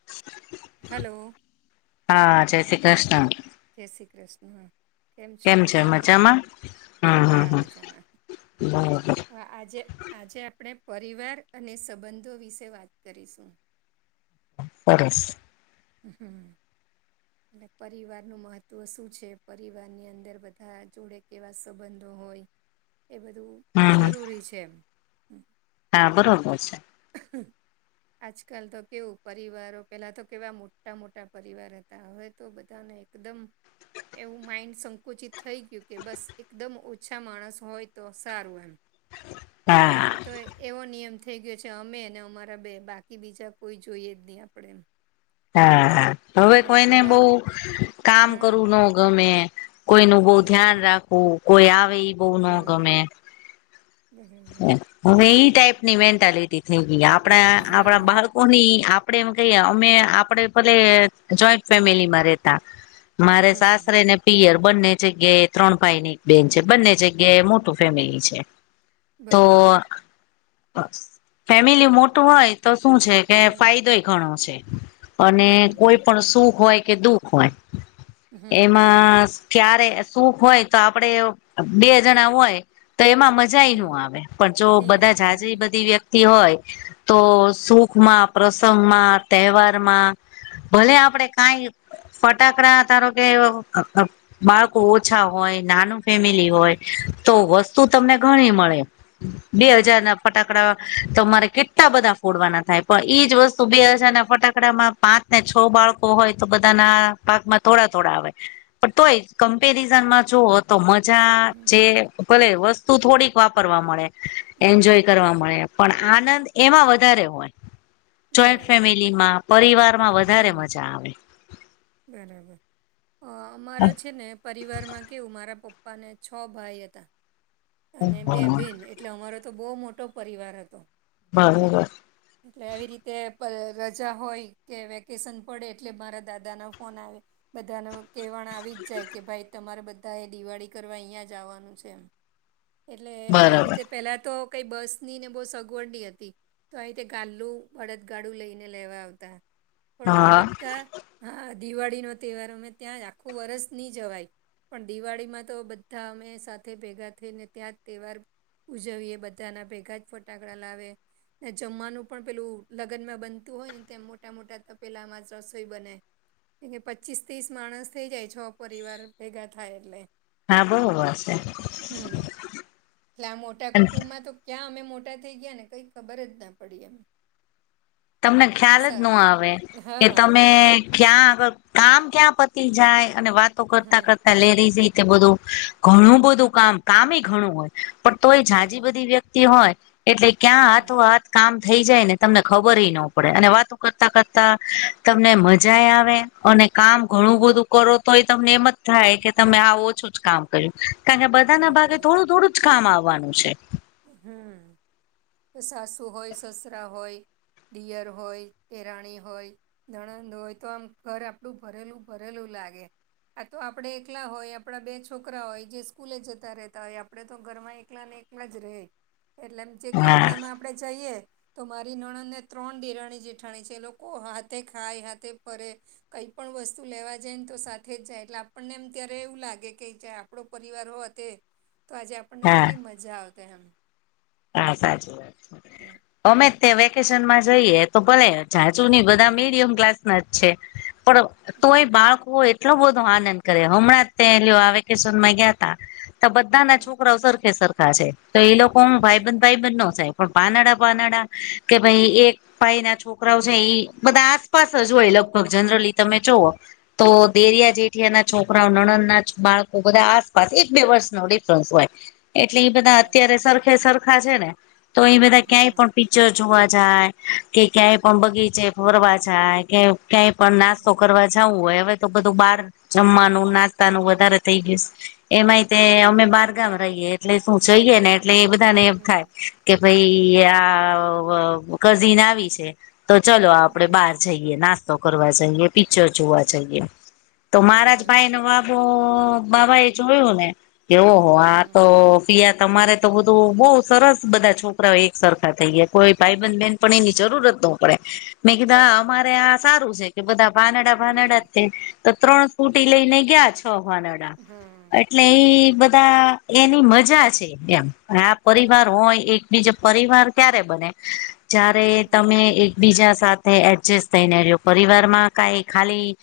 [inaudible] Hello હા, જય શ્રી કૃષ્ણ જય શ્રી કૃષ્ણ કેમ છે મજામાં હમ્મ હમ્મ હમ્મ મજામાં બરોબર હા આજે આજે આપણે પરિવાર અને સંબંધો વિશે વાત કરીશું સરસ હમ્મ એટલે પરિવારનું મહત્ત્વ શું છે પરિવારની અંદર બધા જોડે કેવા સંબંધો હોય, એ બધું હમ હમ જરૂરી છે એમ હા, બરાબર છે. આજકાલ તો કેવું પરિવારો પેલા તો કેવા મો મોટા મોટા પરિવાર હતા હવે તો બધાને એકદમ એવું માઇન્ડ સંકુચિત થઈ ગયું કે બસ એકદમ ઓછા માણસ હોય તો સારું એમ એટલે હા હવે તો એવો નિયમ થઈ ગયો છે અમે અને અમારા બે બાકી બીજા કોઈ જોઈએ જ નઈ આપણે એમ હા હવે એટલે કોઈને પેલા બોવ કામ હમ કરવું ન ગમે કોઈનું બોવ ધ્યાન બરાબર રાખવું કોઈ આવે એ બોવ ન હમ ગમે હવે ઈ ટાઈપની મેન્ટાલિટી થઈ ગઈ આપણે આપણા બા કોની આપડે એમ કહીએ અમે આપડે ભલે જોઈન્ટ ફેમિલીમાં રેતા મારે સાસરે ને પિયર બંને જગ્યાએ ત્રણ ભાઈ નીએક બેન છે બંને જગ્યાએ મોટું ફેમિલી છે. તો ફેમિલી મોટું હોય તો શું છે કે ફાયદોય ઘણો છે અને બરાબર કોઈ પણ સુખ હોય કે દુખ હોય હમ હમ બરાબર હમ એમાં ક્યારે સુખ હોય તો આપણે બે જણા હોય તો એમાં બરાબર હમ મજાઈ ન હમ આવે. પણ જો નહી બધા આવે હમ જાઝી બધી વ્યક્તિ હોય તો સુખમાં પ્રસંગમાં તહેવારમાં ભલે આપડે કાંઈ ફટાકડા ધારો કે બાળકો ઓછા હોય નાનું ફેમિલી હમ હોય તો વસ્તુ તમને ઘણી મળે. બે હજાર હમ ના ફટાકડા તમારે કેટલા બધા ફોડવાના થાય, પણ એજ વસ તો બે બરાબર હજારના ફટાકડામાં પાંચ ને છ બાળકો હોય તો બધાના ભાગમાં થોડા -થોડા આવે. પણ તોય કમ્પેરિઝનમાં જો તો મજા હમ જે ભલે વસ્તુ થોડીક વાપરવા મળે. હમ એન્જોય કરવા મળે પણ આનંદ એમાં વધારે હોય. જોઈન્ટ બરાબર ફેમિલીમાં, પરિવારમાં વધારે હમ મજા આવે. બરાબર, અમારો છે ને. પરિવાર માં કેવું મારા પપ્પા ને છ ભાઈ હતા. અને બે બેન, એટલે અમારો તો બહુ મોટો પરિવાર હતો. બરોબર. એટલે એવી રીતે રજા હોય કે વેકેશન પડે એટલે મારા દાદા ના ફોન આવે. બધાને કહેવાણ આવી જ જાય કે ભાઈ તમારે બધા એ દિવાળી કરવા અહિંયા જ આવાનું છે એમ. એટલે આવી બરોબર રીતે પેલા તો કઈ બસની ને બહુ સગવડ ની હતી. તો આવી રીતે ગાદલું બળદગાડું લઈને લેવા આવતા, પણ અમે હા બધા હા, દિવાળીનો તહેવાર અમે ત્યાં જ આખું વર્ષ નહી જવાય. પણ દિવાળી માં તો બધા અમે સાથે ભેગા થઈને ત્યાં જ તહેવાર ઉજવીએ. બધાના ભેગા જ ફટાકડા લાવે. ને જમવાનું પણ પેલું લગ્નમાં બનતું હોય ને તેમ મોટા -મોટા તપેલામાં જ રસોઈ બને. કેમકે પચીસ ત્રીસ માણસ થઇ જાય. છ પરિવાર ભેગા થાય એટલે. હા, બરોબર છે. હમ એટલે આ મોટા અને કુટુંબમાં તો ક્યાં અમે મોટા થઈ ગયા ને કંઈ ખબર જ ના પડી એમ. તમને ખ્યાલ અસ જ ન આવે કે હા તમે ક્યાં આગળ કામ ક્યાં પતી જાય અને વાતો કરતા- હા કરતા લેરીઝ જે રીતે બધું ઘણું બધું કામ કામ હોય. પણ તોય જાજી બરાબર બધી વ્યક્તિ હોય એટલે ક્યાં હા હાથો હાથ કામ થઈ જાય ને તમને ખબરેય ન પડે અને વાતો કરતા- કરતા તમને મજાય આવે. અને કામ ઘણું હમ બધું કરો તોય તમને એમ જ થાય કે તમે હાવ ઓછું જ કામ કારણ કે બધા ના ભાગે બરાબર થોડું -થોડું જ કામ આવવાનું છે. હમ, સાસુ હોય સસરા હોય. દિયર હોય દેરાણી હોય. નણંદ હોય તો આમ ઘર આપણું ભરેલું- ભરેલું લાગે. આ તો આપણે એકલા હોય આપણા બે છોકરા હોય જે સ્કૂલે જતા હોય આપણે તો ઘરમાં એકલા ને એક એમ જ રેય એટલે એમ જે હા ગામડામાં આપડે જઈએ તો મારી નણંદ ને ત્રણ દેરાણી જેઠાણી છેએ લોકો હાથે ખાય હાથે ફરે. કઈ પણ વસ્તુ લેવા જાય ને તો સાથે જ જાય એટલે આપણને એમ ત્યારે એવું લાગે કે આ આપણો પરિવાર હો તે તો આજે આપણને હા કેટલી મજા આવતે એમ. હા, સાચી વાત છે હમ અમે તે વેકેશનમાં જઈએ તો ભલે જાચુ નહી બધા હમ મીડિયમ ક્લાસ ના જ છે પણ બરાબર તોય બાળકો એ એટલો બધો આનંદ કરે, હમણાં જ ત આરયો વેકેશનમાં ગયા તા. તો બધા ના હમ છોકરાઓ સરખે સરખા છે તો એ લોકો ઓમ ભાઈ બંધ બરાબર ભાઈ બંધ નો જાય. પણ પાનડા -પાનાડા કે ભઈ એક ભાઈ ના છોકરાઓ છે એઈ બધા આસપાસ જ હોય લગભગ જનરલી તમે જોવો. તો હમ દેરિયા જેઠીયા ના છોકરાઓ નણદ ના જ બાળકો, બધા આસપાસ એક બે વર્ષનો ડિફરન્સ હોય. એટલે ઇ બધા બરાબર અત્યારે સરખે સરખા છે ને, તો ઇ બધા ક્યાંય હમ પણ [unintelligible] જોવા જાય, કે ક્યાંય પણ બગીચે ફરવા જાય કે ક્યાંય પણ હમ નાસ્તો કરવા જવું હોય હવે તો બધું બાર, જમ્માનું ન નાસ્તાનું વધારે થઇ ગયું સ. એમાંય તે અમે બરાબર બારગામ રહીએ એટલે શું, જઈએ ને એટલે એ બધા ને એમ થાય હમ કે ભઈ આ અ કઝિન આવી છે, તો ચલો આપડે હમ બહાર જઈ એ નાસ્તો કરવા જાઈએ, પિક્ચર જોવા જઈએ તો મારા જ ભાઈ બરાબર નો [unintelligible] તો બાબા એ જોયું ને, કે ઓહો આ હમ તો [unintelligible] તમારે તો બધું બઉ સરસ બધા છોકરાવ એક સરખા થઈ ગ્યા, કોઇ ભાઇબંધ બેનપણી ની જરૂર જ નો પડે. મેં કીધ આ, બરાબર અમારે આ સારું છે કે બધા ભાનડા ભાનડા જ હમ તે તો ત્રણ સ્કુટી લઈને ગ્યા, છ ભાનડા હમ એટલે ઇ, બધા, એની મજા છે, એમ, આ પરિવાર બરાબર હોય એક બીજો પરિવાર ક્યારે બને, જ્યારે હમ તમે એક બીજા સાથે એડજેસ્ટ થઈને ર્યો, પરિવારમાં કાઈ ખાલી,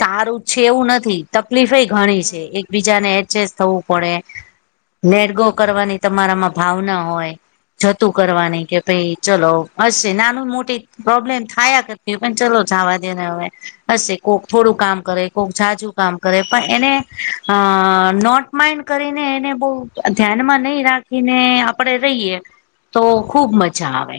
સારું છે એવું નથી. તકલીફેય ઘણી છે હમ એક બીજાને એડજેસ્ટ થવું પડે, [unintelligible] કરવાની તમારામાં ભાવના હો, જતું હમ કરવાની કે ભઈ ચલો, હશે, નાનું મોટી પ્રોબ્લેમ થાયા કરતી, પણ ચલો જાવા દેને હવે. હશે, કોક થોડું કામ કરે, કોઈક જાજુ કામ કરે, પણ એને અ નોટ માઈંડ કરીને એને બઉ, ધ્યાનમાં નહી [unintelligible] [unintelligible] આપડે રઇએ, તો ખુબ મજા આવે.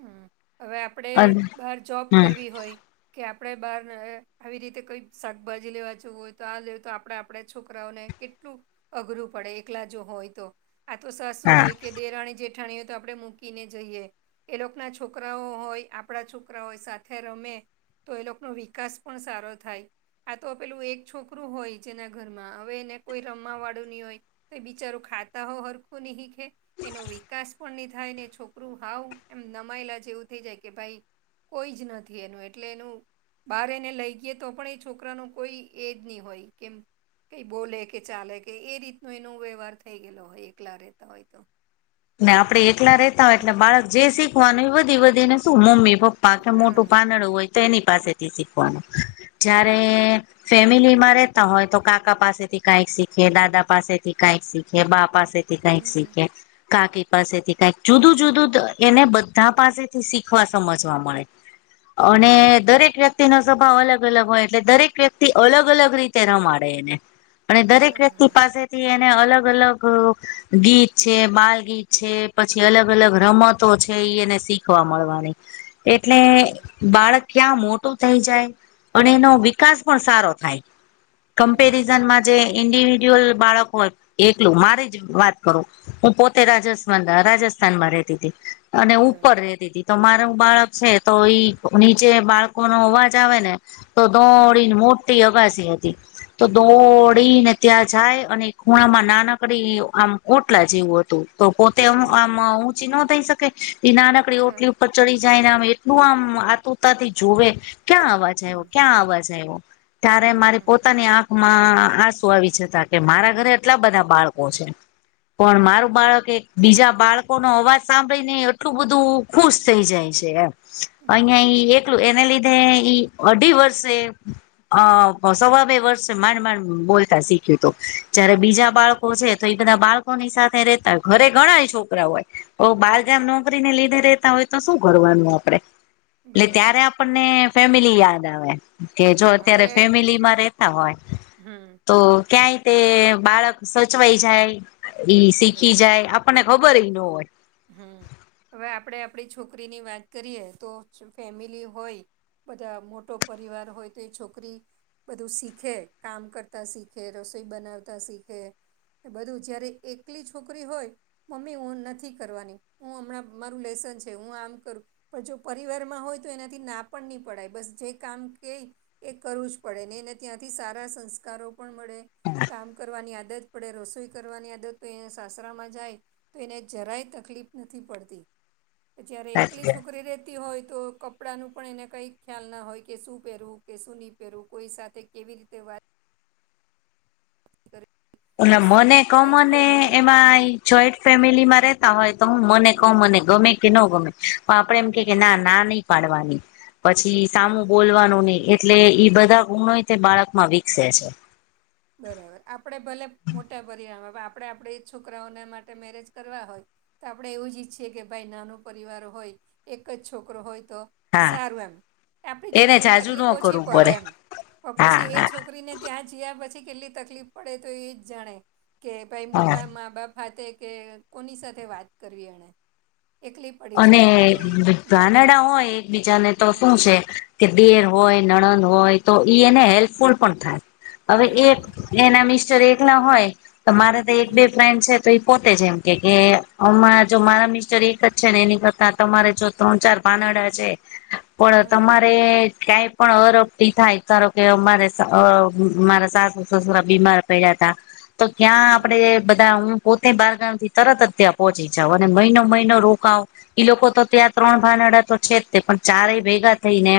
હમ, હવે આપડે, અને બાર જોબ હમ કરવી હોય કે આપડે બાર, આવી રીતે કોઈ શાકભાજી લેવા જવું હોય તો આ લે તો આપડે આપડે છોકરાઓને કેટલું, અઘરું પડે એકલા જો હોય તો. આ તો હા સાસું હોય કે દેરાણી જેઠાણી, તો આપણે મૂકીને જઈએ. એલોકના છોકરાઓ, હોય આપડા છોકરા હોય, સાથે રમે તો એ લોકનો વિકાસ પણ સારો થાય. આ તો પેલું એક છોકરું હોય જેના ઘરમાં, હવે એને કોઈ રમ્માવાડુ ની હોય તો ઇ બિચારું ખાતા હો હરખું ની હીખે, એનો વિકાસ પણ ની થાયને, ને છોકરું હાવ એમ નમાયલા જેવુ થઈ જાય કે ભાઈ, કોઈ જ નથી એનું એટલે એનું બાર એને લઈ [unintelligible] તો પણ એ છોકરાનો કોઈ, એજ ની હોય, કેમ? કઈ બોલે કે ચાલે કે એ રીતનો એનો વ્યવહાર થઈ ગેલો હોય એકલા રહેતા હોય તો. ને આપડે એકલા રહેેતા હોય એટલે હમ બાળક જે શીખવાનું એ વધી વધી ને શું, મમ્મી [inaudible] [unintelligible] મોટું હા પાંદડું હોય તો એની પાસેથી શીખવાનું, જ્યારે બરાબર ફેમિલી માં રેતા હોય તો કાકા પાસેથી કાઈક શીખીયે, દાદા પાસેથી કાઈક. [inaudible] કે બા પાસેથી કાઈક હમ શીખયે. કાકી પાસેથી કાંઇક, જુદું જુદું ત, એને બધા પાસેથી શીખવા સમજવા મળે. [inaudible] અને, બરાબર દરેક [unintelligible] [unintelligible] નો સ્વભાવ અલગ અલગ હોય એટલે દરેક વ્યક્તિ અલગ અલગ રીતે રમાડે એને. અને દરેક વ્યક્તિ બરાબર પાસેથી એને અલગ અલગ, ગીત છે બાલ ગીત છે, પછી અલગ અલગ રમતો છે ઈ એને શીખવા મળવાની. એટલે, હમ બાળક ક્યાં મોટું થઈ જાય, અને એનો વિકાસ પણ સારો થાય. બરાબર કમ્પેરિઝનમાં જે ઇન્ડિવિજ્યુઅલ બાળકો હોય એકલું મારી જ વાત કરું હું પો તે રાજસ્થાન રાજસ્થાનમાં રહેતી હતી અને ઉપર બરાબર રતી હતી. તો મારું બાળક છે ઈ નીચે બાળકોનો અવાજ આવે ને. તો હમ દોડીને મોટી અગાસી હતી તો હમ દોડીને. ત્યાં જાય અને ખૂણામાં નાનકડી આમ ઓટલા જેવું હતું. તો પોતે હમ આમ ઊંચી ન થઈ શકે એ નાનકડી હા ઓટલી. કચડી જાય ને આમ એટલું આમ આતુરતાથી જોવે ક્યાં અવાજ એ જ ને. ક્યાં અવાજ આવ્યો ત્યારે મારી હમ પોતાની આંખ માં આસુ આવી જતા કે મારા ઘરે એટલા બધા બાળકો છે. પણ મારું બરાબર બાળક કે બીજા બાળકો નો અવાજ સાંભળી ને એટલું બધું ખુશ થઈ જાય છે. એમ અહિયાં હમ ઈ એકલું એને લીધે ઈ અઢી વર્ષે અ સવા બે વર્ષ માંડ માંડ બોલતા શીખ્યું તું જ્યારે બીજા બાળકો છે તો એ બધા બાળકોની સાથે રેતા હોય ઘરે ઘણા છોકરા હોય તો હમ બાલજામ ન ને લીધે રતા હોય તો શું કરવાનું આપડે એટલે ત્યારે બરાબર આપને ફેમિલી યાદ આવે. કે જો હા, અત્યારે હવે ફેમિલી માં રેતા હોય હમ તો. ક્યાંય તે બાળક સચવાઈ જાય ઈ શીખે આપણને ખબર રય નો હોય. હમ્મ, હવે આપડે આપડી છોકરીની વાત કરીએ તો ફેમિલી હોય. બધા મોટો પરિવાર હોય તો એ છોકરી બધું શીખે કામ કરતા શીખે રસોઈ બનાવતા શીખે એ બધું જયારે એકલી છોકરી હોય મમ્મી હુ નથી કરવાની હું હમણાં મારું લેસન છે હું આમ કરું પણ જો પરિવારમાં હોય તો એનાથી ના પણ નહી પડાય બસ જે કામ કેય એ કરવું જ પડે ને એને ત્યાંથી સારા સંસ્કારો પણ મળે કામ કરવાની આદત પડે રસોઈ કરવાની આદત તો એને સાસરામાં જાય તો એને જરાય તકલીફ નથી પડતી જય્યારે એકલી સાચી વાત. છોકરી રે તી હોય તો કપડાંનું પણ એને કંઈ ખ્યાલ ના હોય કે શું પહેરવું કે શું ની પહેરવું કોઈ સાથે કેવી રીતે વાત કરવી. અને વસ્તુ મને કંઈ જ કમને ખબર નહીં પડે એમાંય હમ જોઈન્ટ ફેમિલીમાં રેતા હોય તો હું મને કહો હા મને ગમે કે નો ગમે પણ આપડે એમ કે કે ના ના નહી પાડવાની પછી સામું બરાબર બોલવાનું નહી એટલે ઈ બધા ગુણો ય તે બાળક માં વિકસે છે. બરાબર આપડે ભલે મોટા પરિવારમાં આપડે આપણે છોકરાઓને માટે મેરેજ કરવા હોય. તો આપણે એવું જ ઈચ્છીએ કે ભાઈ નાનો પરિવાર હોય એક જ છોકરો હોય તો હા સારું એમ આપણી એને છોકરીની જાજુ તકલીફ ન ઓછી કરવું પડે એમ પણ હા પછી એ હા છોકરીને ત્યાં જયા પછી કેટલી તકલીફ પડે તો એ જ જાણે કે ભાઈ હા મોટા મા-બાપ હાતે કે કોની સાથે વાત કરવી એણે એકલી પડી અને જાય કે ભાઈ હમ ધાનેડા હોય એકબીજાને તો શું હમ છે. કે દીયર હોય નણંદ હોય તો ઈ એને હેલ્પફુલ પણ થાય. હવે હા એક એના મિસ્ટર એક ના હોય તો મારે તો એક બે હમ ફ્રેન્ડ છે તો એ પોતે જે એમ કે કે હમાં જો મારા મિસ્ટર એક જ છે ને એની કરતા તમારે જો ત્રણ ચાર ભાનેડા છે પણ હમ તમારે કઈ પણ અરપટી થાય ધારો કે અમારે અહ મારા સાસુ સસુરા બીમાર પડ્યા હતા તો ત્યાં આપડે હમ બધા હું પોતે બારગામથી તરત જ ત્યાં પહોંચી જાઉં અને મહિનો-મહિનો રો કાઉ ઈ લોકો તો ત્યાં ત્રણ ભાનેડા તો છે જ તે પણ ચારેય ભેગા થઈને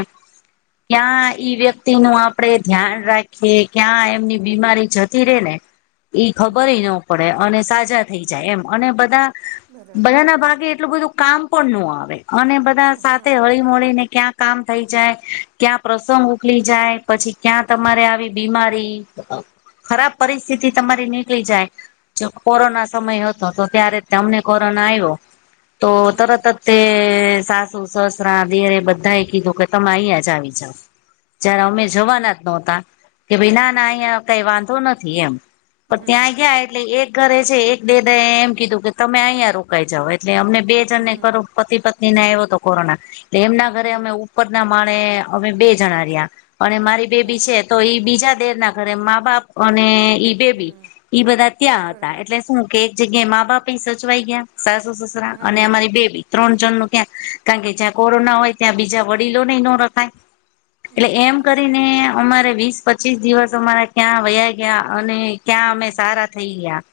ત્યાં ઈ વ્યક્તિ નું આપડે ધ્યાન રાખીએ ક્યાં એમની બીમારી જતી રે ને. [inaudible] એ ખબરેય નો હમ પડે અને સાજા થઈ જાય એમ અને બધા બરાબર બધાના ભાગે એટલું બધું કામ પણ નો આવે અને બધા હમ સાથે હળી મળીને ક્યાં કામ થઈ જાય, ક્યાં પ્રસંગ ઉકલી જાય, પછી ક્યાં તમારે આવી બીમારી. ખરાબ પરિસ્થિતિ તમારી નીકળી જાય. જેમ કોરોના સમય હતો તો ત્યારે તમને કોરોના આવ્યો તો હમ તરત જ તે સાસુ સસરા બેરે બધાએ કીધું કે તમે અહીંયા જ આવી જાવ. જય્યારે અમે બરાબર. જવાના જ નો હતા કે ભઈ નાના અહિંયા કઈ વાંધો નથી એમ. પણ ત્યાં હમ્મ, ગયા એટલે એક ઘરે છે એક દેદા એ એમ કીધું કે તમે અહીંયા રોકાઈ જાવ એટલે અમને હમ્મ, [unintelligible] પતિ પત્ની ને આયવો હતો કોરોના તો એમના ઘરે અમે હમ્મ, ઉપર ના માણે અમે બે જણા રહ્યા અને મારી બેબી બરાબર, છે તો ઈ બીજા દેર ના ઘરે મા બાપ અને ઈ બેબી હમ્મ, ઈ બધા ત્યાં હતા. બરાબર, એટલે શું કે એક જગ્યાએ મા બાપ એ સચવાઈ ગયા સાસુ સસરા અને હા, અમારી બેબી. ત્રણ જણ નું ત્યાં કારણ કે જ્યાં કોરોના હોય ત્યાં બીજા વડીલો નેય નો રખાય. એટલે એમ બરાબર, કરીને અમારે વીસ પચીસ દિવસ અમારે ક્યાં વયા ગિયા અને ક્યાં અમે હમ્મ. સારા થઈ ગિયા.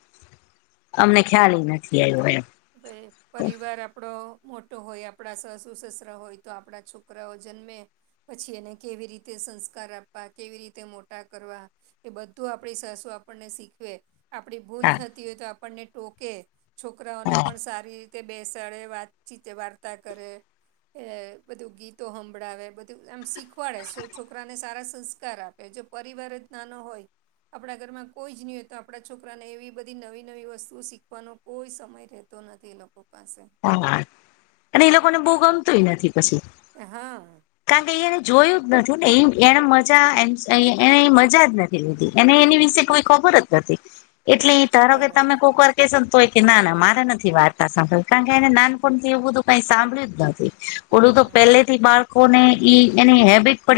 અમને ખ્યાલ એ નથી આવ્યો એમ. હવે પરિવાર આપણો મોટો હોય, આપણા સાસુ સસરા હોય તો આપણા છોકરાઓ જન્મે પછી એને કેવી રીતે સંસ્કાર આપવા કેવી રીતે મોટા કરવા એ બધું આપણી સાસુ આપણને શીખવે. આપણી ભૂલ હા થતી હોય તો આપણને ટોકે, છોકરાઓને હા પણ સારી તે બેસાડે, વાતચીત વાર્તા કરે. એ બધું ગીતો હંભળાવે, બધું એમ શીખવાડે છોકરાને સારા સંસ્કાર આપ કે જો પરિવાર જ નાનો હોય આપણા ઘરમાં કોઈ જ નહીં હોય તો આપણા છોકરાને એવી બધી નવી-નવી વસ્તુઓ શીખવાનો કોઈ સમય રહે તો નથી એ લોકો પાસે. હા અને એ લોકોને બહુ ગમતુંય નથી પછી. હા. કારણ કે એ એને જોયું જ નથી ને એ એને મજા એ એને મજા જ નથી. એને એની કોઈ ખબર જ નથી એટલે ધારો કે તમે બરાબર કોક વાર હોય કે ના-ના મારે નથી વાર્તા સાંભળ કારણ કે એને નાનપણ થી એવું બધું કઈ સાંભળ્યું જ નથી. ઓલું તો હમ પહેલેથી બાળકો ને ઈ એની હેબિટ પડી